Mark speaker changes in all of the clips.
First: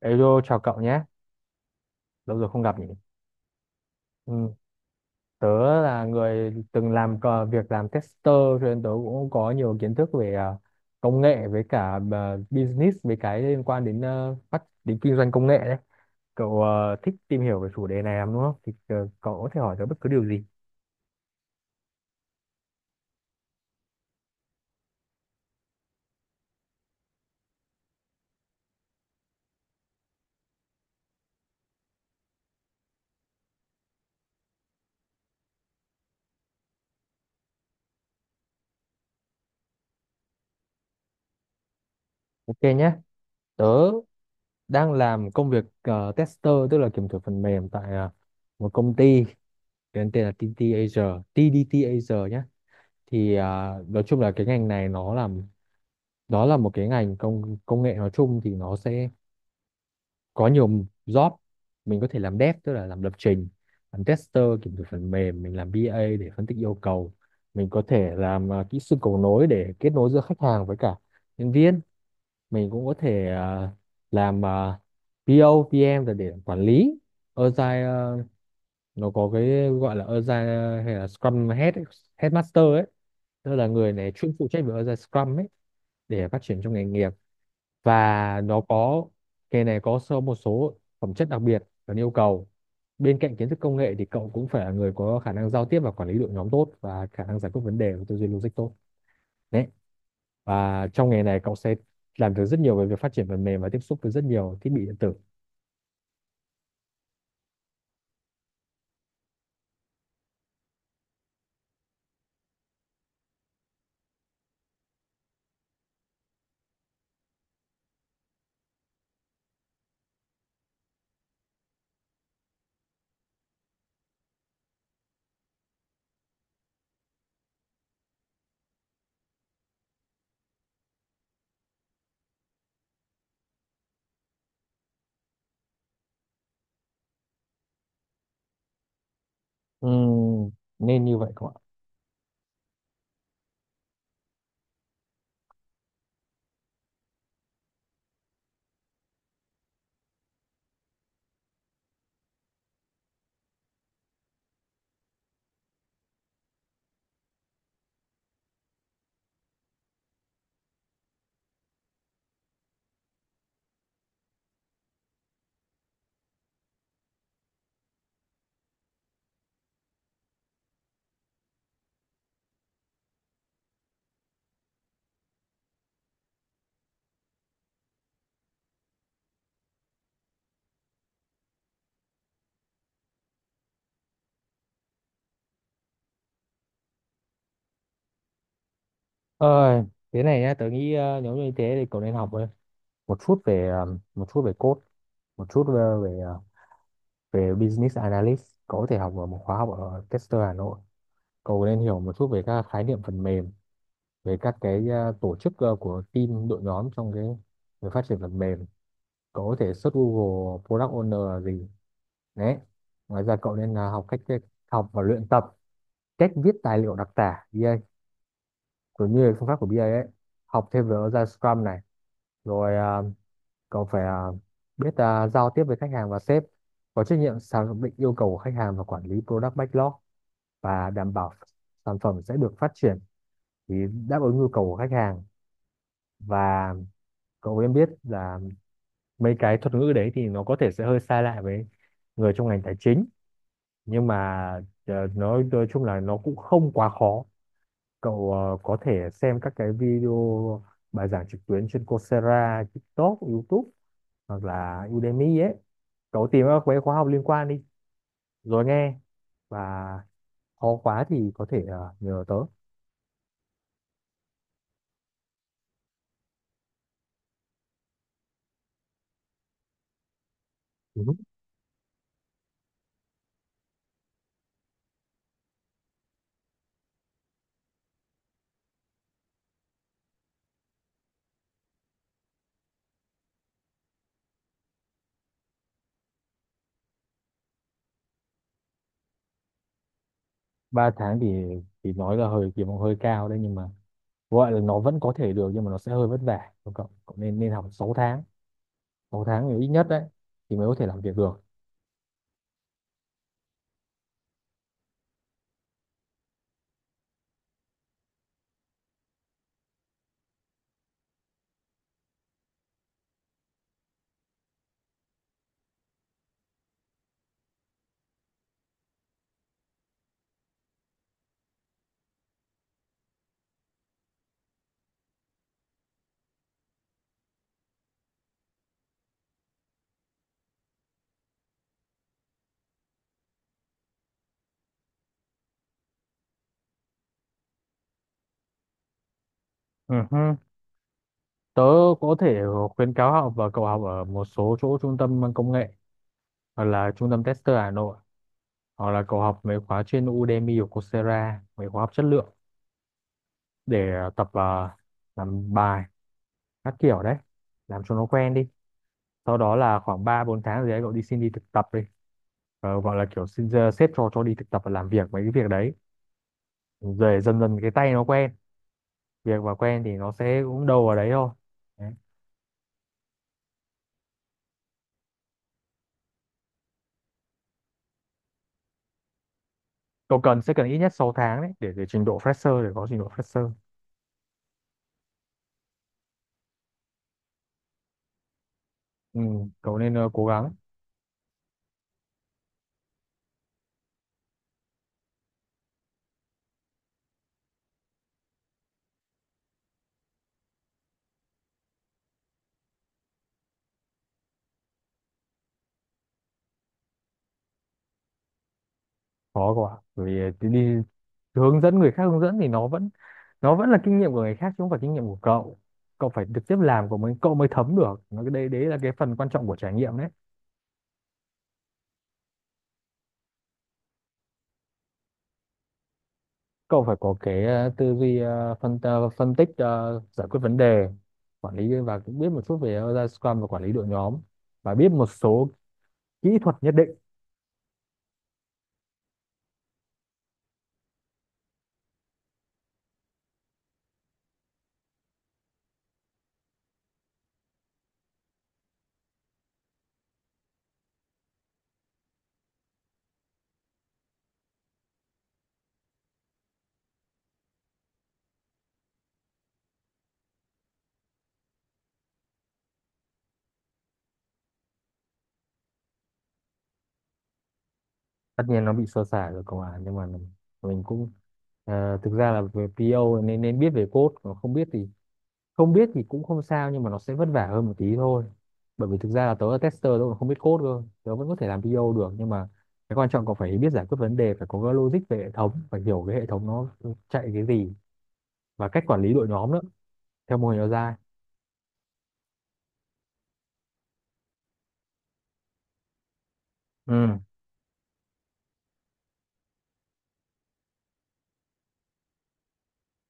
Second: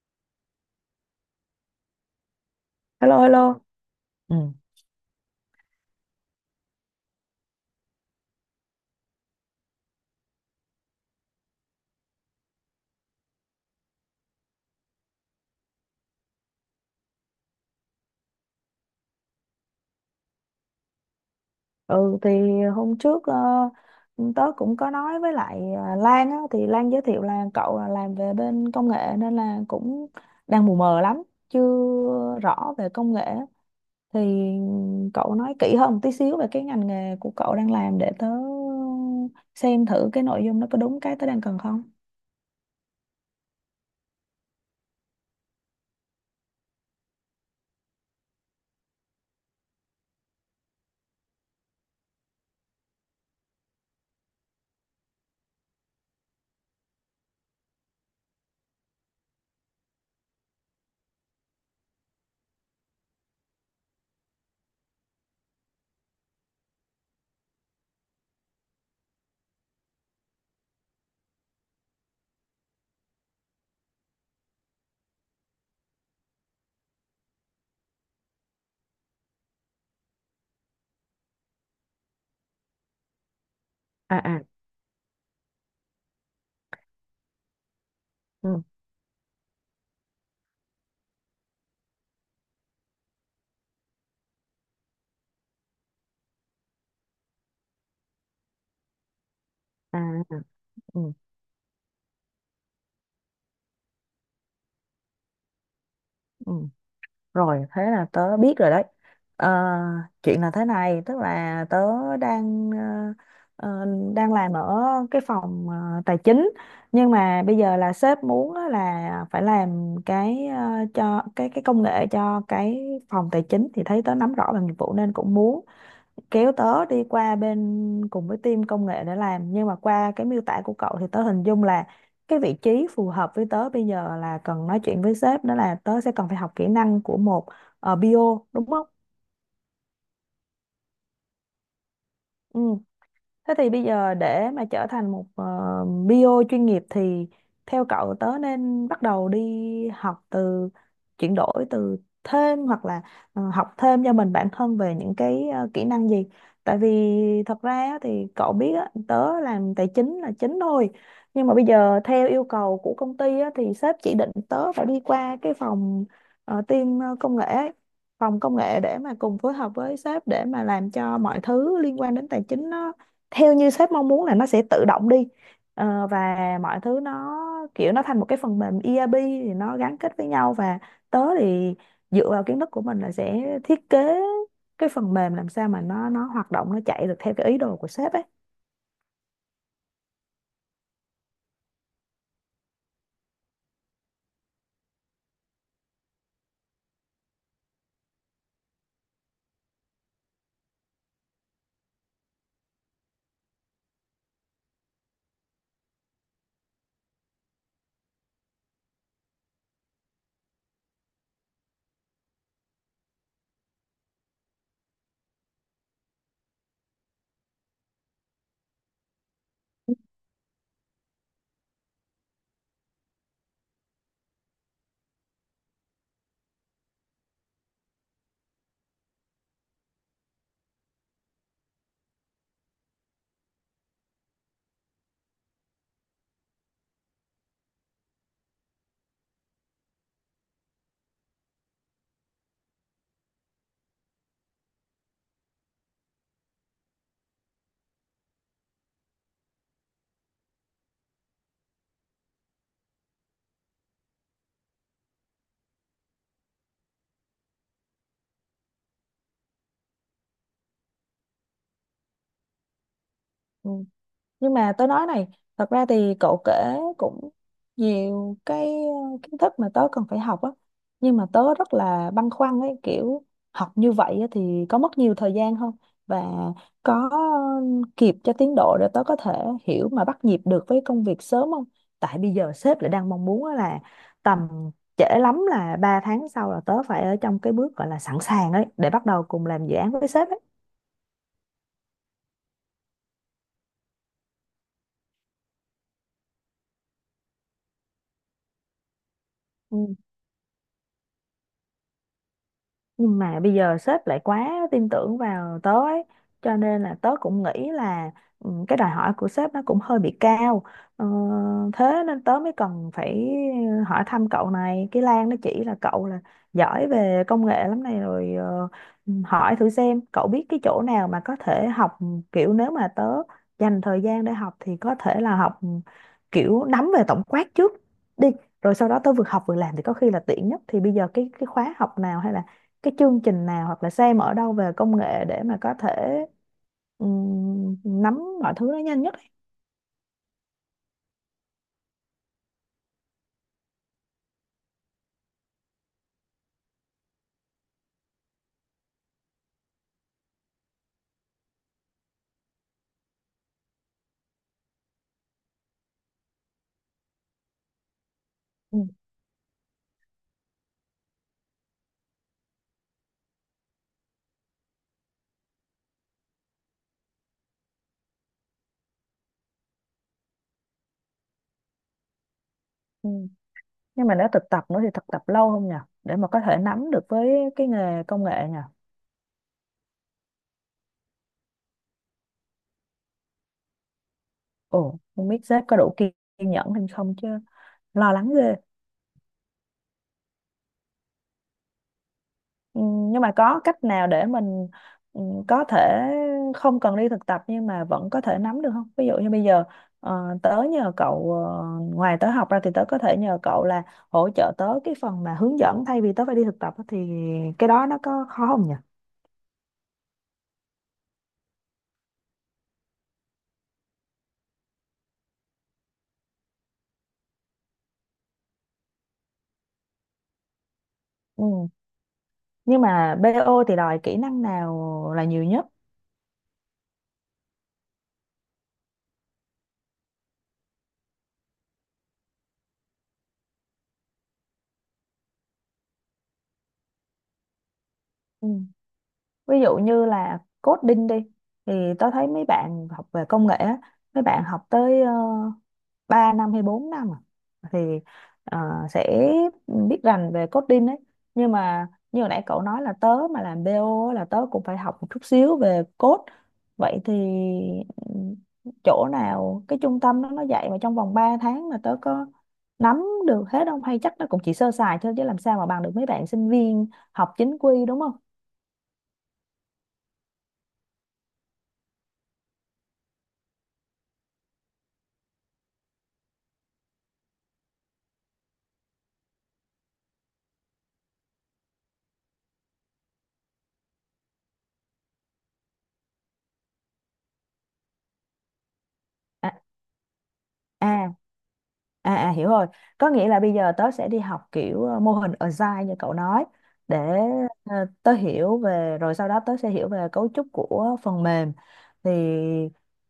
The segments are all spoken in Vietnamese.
Speaker 1: Hello, chào cậu nhé. Lâu rồi không gặp nhỉ.
Speaker 2: Hello, hello. ừ
Speaker 1: Ừ. Tớ là người từng làm việc làm tester, cho nên tớ cũng có nhiều kiến thức về công nghệ, với cả business, với cái liên quan đến ờ, phát đến kinh doanh công nghệ đấy. Cậu thích tìm hiểu về chủ đề này lắm đúng không? Thì cậu có thể hỏi tớ bất cứ điều gì.
Speaker 2: Ừ thì hôm trước tớ cũng có nói với lại Lan á, thì Lan giới thiệu là cậu là làm về bên công nghệ nên là cũng đang mù mờ lắm, chưa rõ về công nghệ. Thì cậu nói kỹ hơn một tí xíu về cái ngành nghề của cậu đang làm để tớ xem thử cái nội dung nó có đúng cái tớ đang cần không?
Speaker 1: Ok nhé. Tớ đang làm công việc tester, tức là kiểm thử phần mềm tại một công ty tên tên là TT Asia, TDT Asia nhé. Thì nói chung là cái ngành này nó là, đó là một cái ngành công công nghệ, nói chung thì nó sẽ có nhiều job. Mình có thể làm dev tức là làm lập trình, làm tester kiểm thử phần mềm, mình làm BA để phân tích yêu cầu, mình có thể làm kỹ sư cầu nối để kết nối giữa khách hàng với cả nhân viên, mình cũng có thể làm PO, PM là để quản lý Agile, nó có cái gọi là Agile hay là Scrum Head ấy, Headmaster ấy, tức là người này
Speaker 2: à
Speaker 1: chuyên
Speaker 2: à
Speaker 1: phụ trách về Agile Scrum ấy để phát triển trong nghề nghiệp. Và nó
Speaker 2: ừ
Speaker 1: có, nghề này có sơ một số phẩm chất đặc biệt cần yêu cầu. Bên cạnh kiến thức công nghệ thì cậu cũng phải là người có khả năng giao tiếp và quản lý đội nhóm tốt, và khả năng giải quyết vấn đề và tư duy logic tốt đấy.
Speaker 2: à à,
Speaker 1: Và
Speaker 2: ừ
Speaker 1: trong nghề này cậu sẽ làm được rất nhiều về việc phát triển phần mềm và tiếp xúc với rất nhiều thiết bị điện tử.
Speaker 2: ừ Rồi, thế là tớ biết rồi đấy. Ờ, Chuyện là thế này, tức là tớ đang ờ, đang làm ở cái phòng tài chính, nhưng mà bây giờ là sếp muốn á là phải làm cái cho cái công nghệ cho cái phòng tài chính thì thấy tớ nắm rõ về nghiệp vụ nên cũng muốn kéo tớ đi qua bên cùng với team công nghệ để làm, nhưng mà qua cái miêu tả của cậu thì tớ hình dung là cái vị trí phù hợp với tớ bây giờ là cần nói chuyện với sếp, đó là tớ sẽ cần phải học kỹ năng của một BO đúng không?
Speaker 1: Ừ, nên như vậy cậu ạ.
Speaker 2: Ừ. Thế thì bây giờ để mà trở thành một bio chuyên nghiệp thì theo cậu tớ nên bắt đầu đi học từ chuyển đổi từ thêm hoặc là học thêm cho mình bản thân về những cái kỹ năng gì? Tại vì thật ra á thì cậu biết á, tớ làm tài chính là chính thôi. Nhưng mà bây giờ theo yêu cầu của công ty á, thì sếp chỉ định tớ phải đi qua cái phòng công nghệ ấy, phòng công nghệ để mà cùng phối hợp với sếp để mà làm cho mọi thứ liên quan đến tài chính theo như sếp mong muốn là nó sẽ tự động đi. Ờ, và mọi thứ nó kiểu nó thành một cái phần mềm ERP thì nó gắn kết với nhau, và tớ thì dựa vào kiến thức của mình là sẽ thiết kế cái phần mềm làm sao mà nó hoạt động, nó chạy được theo cái ý đồ của sếp ấy.
Speaker 1: Ơi, thế này nhá, tớ nghĩ nếu như thế thì cậu nên học thôi. Một chút về một chút về code, một chút về về, ờ, về business analyst. Cậu có thể học ở một khóa học ở Tester Hà Nội. Cậu nên hiểu một chút về các khái niệm phần mềm, về các cái tổ chức của team đội nhóm trong cái việc phát triển phần mềm. Cậu có thể search Google Product Owner là gì đấy. Ngoài ra cậu nên học cách, học và luyện tập cách viết tài liệu đặc tả BA cũng như phương pháp của BA ấy, học thêm về agile Scrum này, rồi cậu phải biết giao tiếp với khách hàng và sếp, có trách nhiệm xác định yêu cầu của khách hàng và quản lý product backlog và đảm bảo sản phẩm sẽ được phát triển thì đáp ứng nhu cầu của khách hàng. Và cậu em biết là mấy cái thuật ngữ đấy thì nó có thể sẽ hơi sai lại với người trong ngành tài chính, nhưng mà nói chung là nó cũng không quá khó. Cậu có thể xem các cái video bài giảng trực tuyến trên Coursera, TikTok, YouTube hoặc là Udemy ấy. Cậu tìm các cái khóa học liên quan đi, rồi nghe, và khó quá thì có thể nhờ tớ.
Speaker 2: Ừ, nhưng mà tớ nói này, thật ra thì cậu kể cũng nhiều cái kiến thức mà tớ cần phải học á,
Speaker 1: Ừ.
Speaker 2: nhưng mà tớ rất là băn khoăn ấy, kiểu học như vậy á, thì có mất nhiều thời gian không, và có kịp cho tiến độ để tớ có thể hiểu mà bắt nhịp được với công việc sớm không, tại bây giờ sếp lại đang mong muốn á là tầm trễ lắm là 3 tháng sau là tớ phải ở trong cái bước gọi là sẵn sàng ấy để bắt đầu cùng làm dự án với sếp
Speaker 1: 3 tháng thì nói là hơi kỳ vọng hơi cao đấy, nhưng mà gọi là nó vẫn có thể được, nhưng mà nó sẽ hơi vất vả của cậu. Cậu nên nên học 6 tháng, 6 tháng thì ít nhất
Speaker 2: ấy.
Speaker 1: đấy, thì mới có thể làm việc được.
Speaker 2: Nhưng mà bây giờ sếp lại quá tin tưởng vào tớ ấy, cho nên là tớ cũng nghĩ là ừ, cái đòi hỏi của sếp nó cũng hơi bị cao. ờ, Thế nên tớ mới cần phải hỏi thăm cậu này, cái Lan nó chỉ là cậu là giỏi về công nghệ lắm này, rồi hỏi thử xem cậu biết cái chỗ nào mà có thể học, kiểu nếu mà tớ dành thời gian để học thì có thể là học kiểu nắm về tổng quát trước đi, rồi sau đó tớ vừa học vừa làm thì có khi là tiện nhất. Thì bây giờ cái khóa học nào hay là cái chương trình nào hoặc là xem ở đâu về công nghệ để mà có thể nắm mọi thứ nó nhanh nhất ấy.
Speaker 1: Ừ hứ. Tớ có thể khuyến cáo học, và cậu học ở một số chỗ trung tâm công nghệ, hoặc là trung tâm tester Hà Nội, hoặc là cậu học mấy khóa trên Udemy hoặc Coursera, mấy khóa học chất lượng để tập làm bài các kiểu đấy, làm cho nó quen đi.
Speaker 2: Ừ.
Speaker 1: Sau đó là khoảng 3 4 tháng gì đấy cậu đi xin đi thực tập đi. Ờ, gọi là kiểu xin sếp cho đi thực tập và làm việc mấy cái việc đấy, rồi dần dần cái tay nó quen việc và quen thì nó sẽ cũng đâu vào đấy thôi đấy.
Speaker 2: Ừ. Nhưng mà nếu thực tập nữa thì thực tập lâu không nhỉ? Để mà có thể nắm được với cái nghề công nghệ nhỉ?
Speaker 1: Cậu cần, sẽ cần ít nhất 6 tháng đấy để trình độ fresher, để có trình độ fresher.
Speaker 2: Ồ, không biết sếp có đủ kiên nhẫn hay không chứ, lo lắng ghê.
Speaker 1: Ừ, cậu nên cố gắng.
Speaker 2: Ừ, nhưng mà có cách nào để mình ừ, có thể không cần đi thực tập nhưng mà vẫn có thể nắm được không? Ví dụ như bây giờ tớ nhờ cậu ngoài tớ học ra thì tớ có thể nhờ cậu là hỗ trợ tớ cái phần mà hướng dẫn thay vì tớ phải đi thực tập á, thì cái đó nó có khó không nhỉ?
Speaker 1: Khó quá. Bởi vì đi hướng dẫn người khác, hướng dẫn thì nó vẫn, nó vẫn là kinh nghiệm của người khác chứ không phải kinh nghiệm của cậu. Cậu phải trực tiếp làm của mình cậu mới thấm được nó, cái đấy đấy là cái phần quan trọng của trải nghiệm đấy.
Speaker 2: Ừ. Nhưng mà BO thì đòi kỹ năng nào là nhiều nhất?
Speaker 1: Cậu phải có cái tư duy phân tích, giải quyết vấn đề, quản lý, và cũng biết một chút về ra Scrum và quản lý đội nhóm, và biết một số kỹ thuật nhất định.
Speaker 2: Ừ. Ví dụ như là coding đi, thì tớ thấy mấy bạn học về công nghệ á, mấy bạn học tới 3 năm hay 4 năm à, thì ờ, sẽ biết rành về coding ấy, nhưng mà như hồi nãy cậu nói là tớ mà làm BO là tớ cũng phải học một chút xíu về code, vậy thì ừ, chỗ nào cái trung tâm đó nó dạy mà trong vòng 3 tháng mà tớ có nắm được hết không, hay chắc nó cũng chỉ sơ sài thôi chứ làm sao mà bằng được mấy bạn sinh viên học chính quy đúng không?
Speaker 1: Tất nhiên nó bị sơ sài rồi cậu à, nhưng mà mình cũng thực ra là về PO nên nên biết về code, còn không biết thì, không biết thì cũng không sao, nhưng mà nó sẽ vất vả hơn một tí thôi. Bởi vì thực ra là tớ là tester, tớ còn không biết code cơ, tớ vẫn có thể làm PO được. Nhưng mà cái quan trọng còn phải biết giải quyết vấn đề, phải có cái logic về hệ thống, phải hiểu cái hệ thống nó chạy cái gì, và cách quản lý đội nhóm
Speaker 2: À,
Speaker 1: nữa, theo mô hình agile.
Speaker 2: à à, à hiểu rồi, có nghĩa là bây giờ tớ sẽ đi học kiểu mô hình Agile như cậu nói
Speaker 1: Ừ,
Speaker 2: để tớ hiểu về, rồi sau đó tớ sẽ hiểu về cấu trúc của phần mềm, thì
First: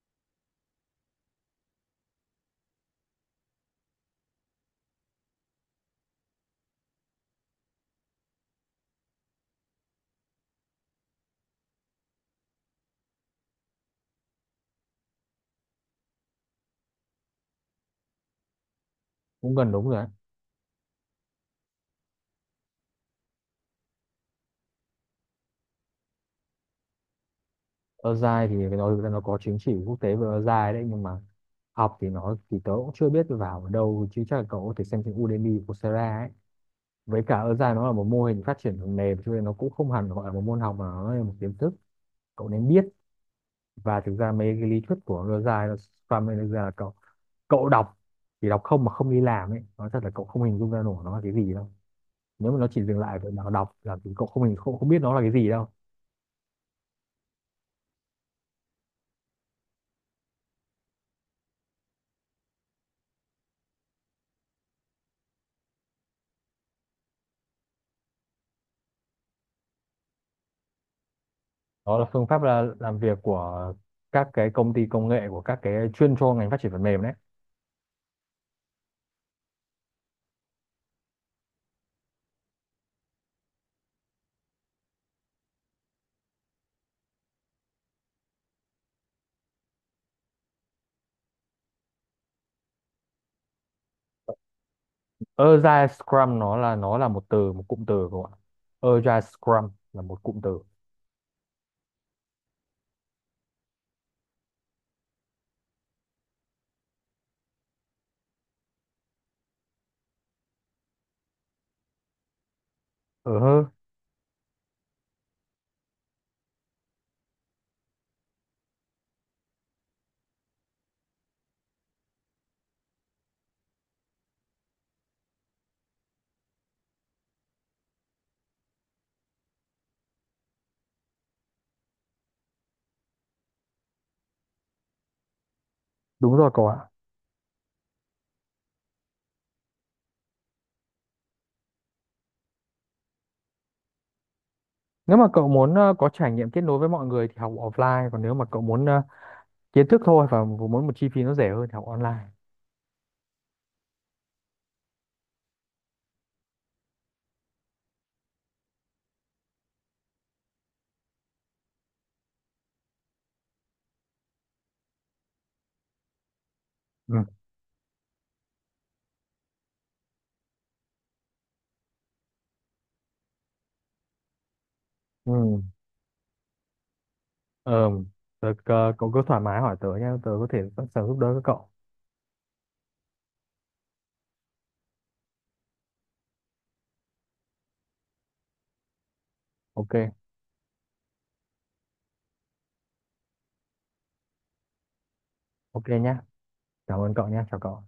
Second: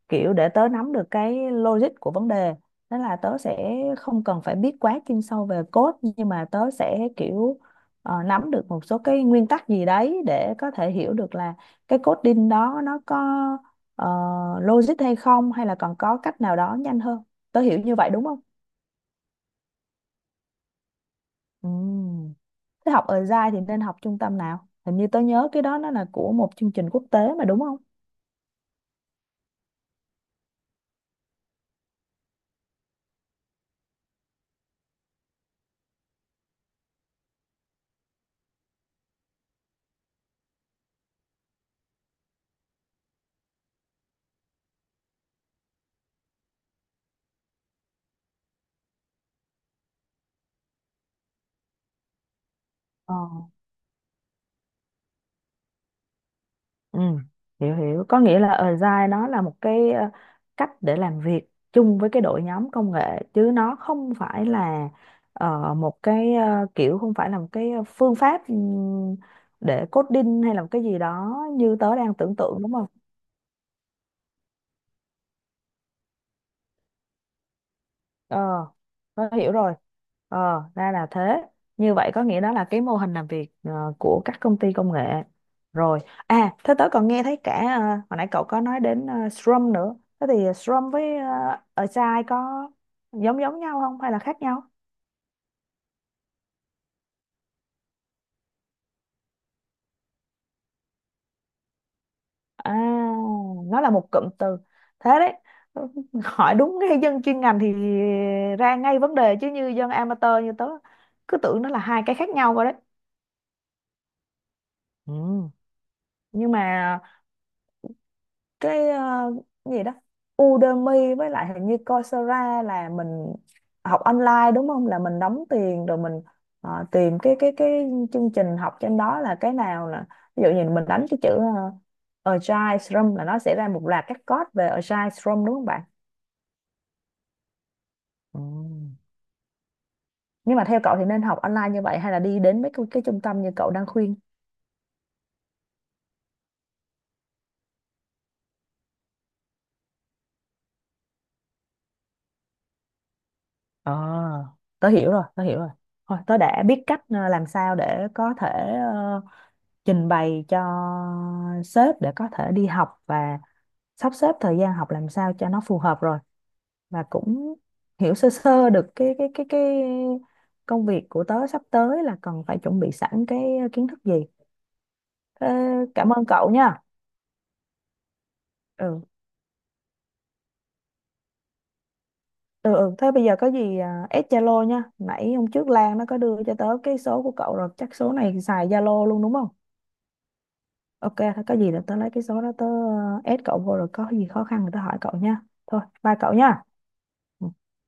Speaker 2: kiểu để tớ nắm được cái logic của vấn đề, nên là tớ sẽ không cần phải biết quá chuyên sâu về code nhưng mà tớ sẽ kiểu nắm được một số cái nguyên tắc gì đấy để có thể hiểu được là cái coding đó nó có ờ, logic hay không, hay là còn có cách nào đó nhanh hơn. Tớ hiểu như vậy đúng không?
Speaker 1: cũng gần đúng rồi đấy.
Speaker 2: Ừm. Thế học ở dai thì nên học trung tâm nào, hình như tớ nhớ cái đó nó là của một chương trình quốc tế mà đúng không?
Speaker 1: Ozai thì phải nói, thực ra nó có chứng chỉ quốc tế về Ozai đấy, nhưng mà học thì nó thì tớ cũng chưa biết vào ở đâu, chứ chắc là cậu có thể xem trên Udemy, Coursera ấy. Với cả Ozai nó là một mô hình phát triển phần mềm, cho nên nó cũng không hẳn gọi là một môn học, mà nó là một kiến thức cậu nên biết. Và thực ra mấy cái lý thuyết của Ozai là Scrum ấy, thực ra là cậu, cậu đọc, chỉ đọc không mà không đi làm ấy, nói thật là cậu không hình dung ra nổi nó là cái gì đâu. Nếu mà nó chỉ dừng
Speaker 2: Ờ,
Speaker 1: lại ở việc nào đọc là thì cậu không hình không, không biết nó là cái gì đâu.
Speaker 2: ừ, hiểu hiểu. Có nghĩa là Agile nó là một cái cách để làm việc chung với cái đội nhóm công nghệ chứ nó không phải là kiểu không phải là một cái phương pháp để coding hay là một cái gì đó như tớ
Speaker 1: Đó là
Speaker 2: đang
Speaker 1: phương
Speaker 2: tưởng
Speaker 1: pháp
Speaker 2: tượng
Speaker 1: là
Speaker 2: đúng không?
Speaker 1: làm việc của các cái công ty công nghệ, của các cái chuyên cho ngành phát triển phần mềm đấy.
Speaker 2: ờ nó hiểu rồi, ờ ra là thế. Như vậy có nghĩa đó là cái mô hình làm việc của các công ty công nghệ rồi. À, thế tớ còn nghe thấy cả hồi nãy cậu có nói đến Scrum nữa, thế thì Scrum với Agile có giống giống nhau không hay là khác nhau?
Speaker 1: Agile Scrum nó là, nó là một từ, một cụm từ cậu ạ. Agile Scrum là một cụm từ.
Speaker 2: À, nó là một cụm từ, thế đấy, hỏi đúng ngay dân chuyên ngành thì ra ngay vấn đề chứ như dân amateur như tớ cứ tưởng nó là hai cái khác nhau rồi đấy.
Speaker 1: Ờ hơ.
Speaker 2: Ừ. Nhưng mà cái gì đó Udemy với lại hình như Coursera là mình học online đúng không, là mình đóng tiền rồi mình tìm cái chương trình học trên đó là cái nào, là ví dụ như mình đánh cái chữ Agile Scrum là nó sẽ ra một loạt các code về Agile Scrum đúng không bạn?
Speaker 1: Đúng rồi cậu ạ.
Speaker 2: Ừ, nhưng mà theo cậu thì nên học online như vậy hay là đi đến mấy cái trung tâm như cậu đang khuyên?
Speaker 1: Nếu mà cậu muốn có trải nghiệm kết nối với mọi người thì học offline, còn nếu mà cậu muốn kiến thức thôi và muốn một chi phí nó rẻ hơn thì học online.
Speaker 2: À. Tớ hiểu rồi, tớ hiểu rồi, thôi tớ đã biết cách làm sao để có thể ờ, trình bày cho sếp để có thể đi học và sắp xếp thời gian học làm sao cho nó phù hợp rồi, và
Speaker 1: Ừ.
Speaker 2: cũng hiểu sơ sơ được cái công việc của tớ sắp tới là cần phải chuẩn bị sẵn cái kiến thức gì.
Speaker 1: Ừ.
Speaker 2: Thế cảm ơn cậu nha.
Speaker 1: Ờ, tớ,
Speaker 2: Ừ.
Speaker 1: cậu cứ thoải mái hỏi tớ nhé, tớ có thể sẵn sàng giúp đỡ các cậu.
Speaker 2: Ừ, ừ. Thế bây giờ có gì à, add Zalo nha. Nãy hôm trước Lan nó có đưa cho tớ cái số của cậu rồi, chắc số này xài Zalo luôn đúng không?
Speaker 1: Ok.
Speaker 2: Ok, thôi có gì là tớ lấy cái số đó tớ add cậu vô rồi có gì khó khăn thì tớ hỏi cậu nha. Thôi,
Speaker 1: Ok
Speaker 2: bye
Speaker 1: nhá,
Speaker 2: cậu nha.
Speaker 1: cảm ơn cậu nhé, chào cậu.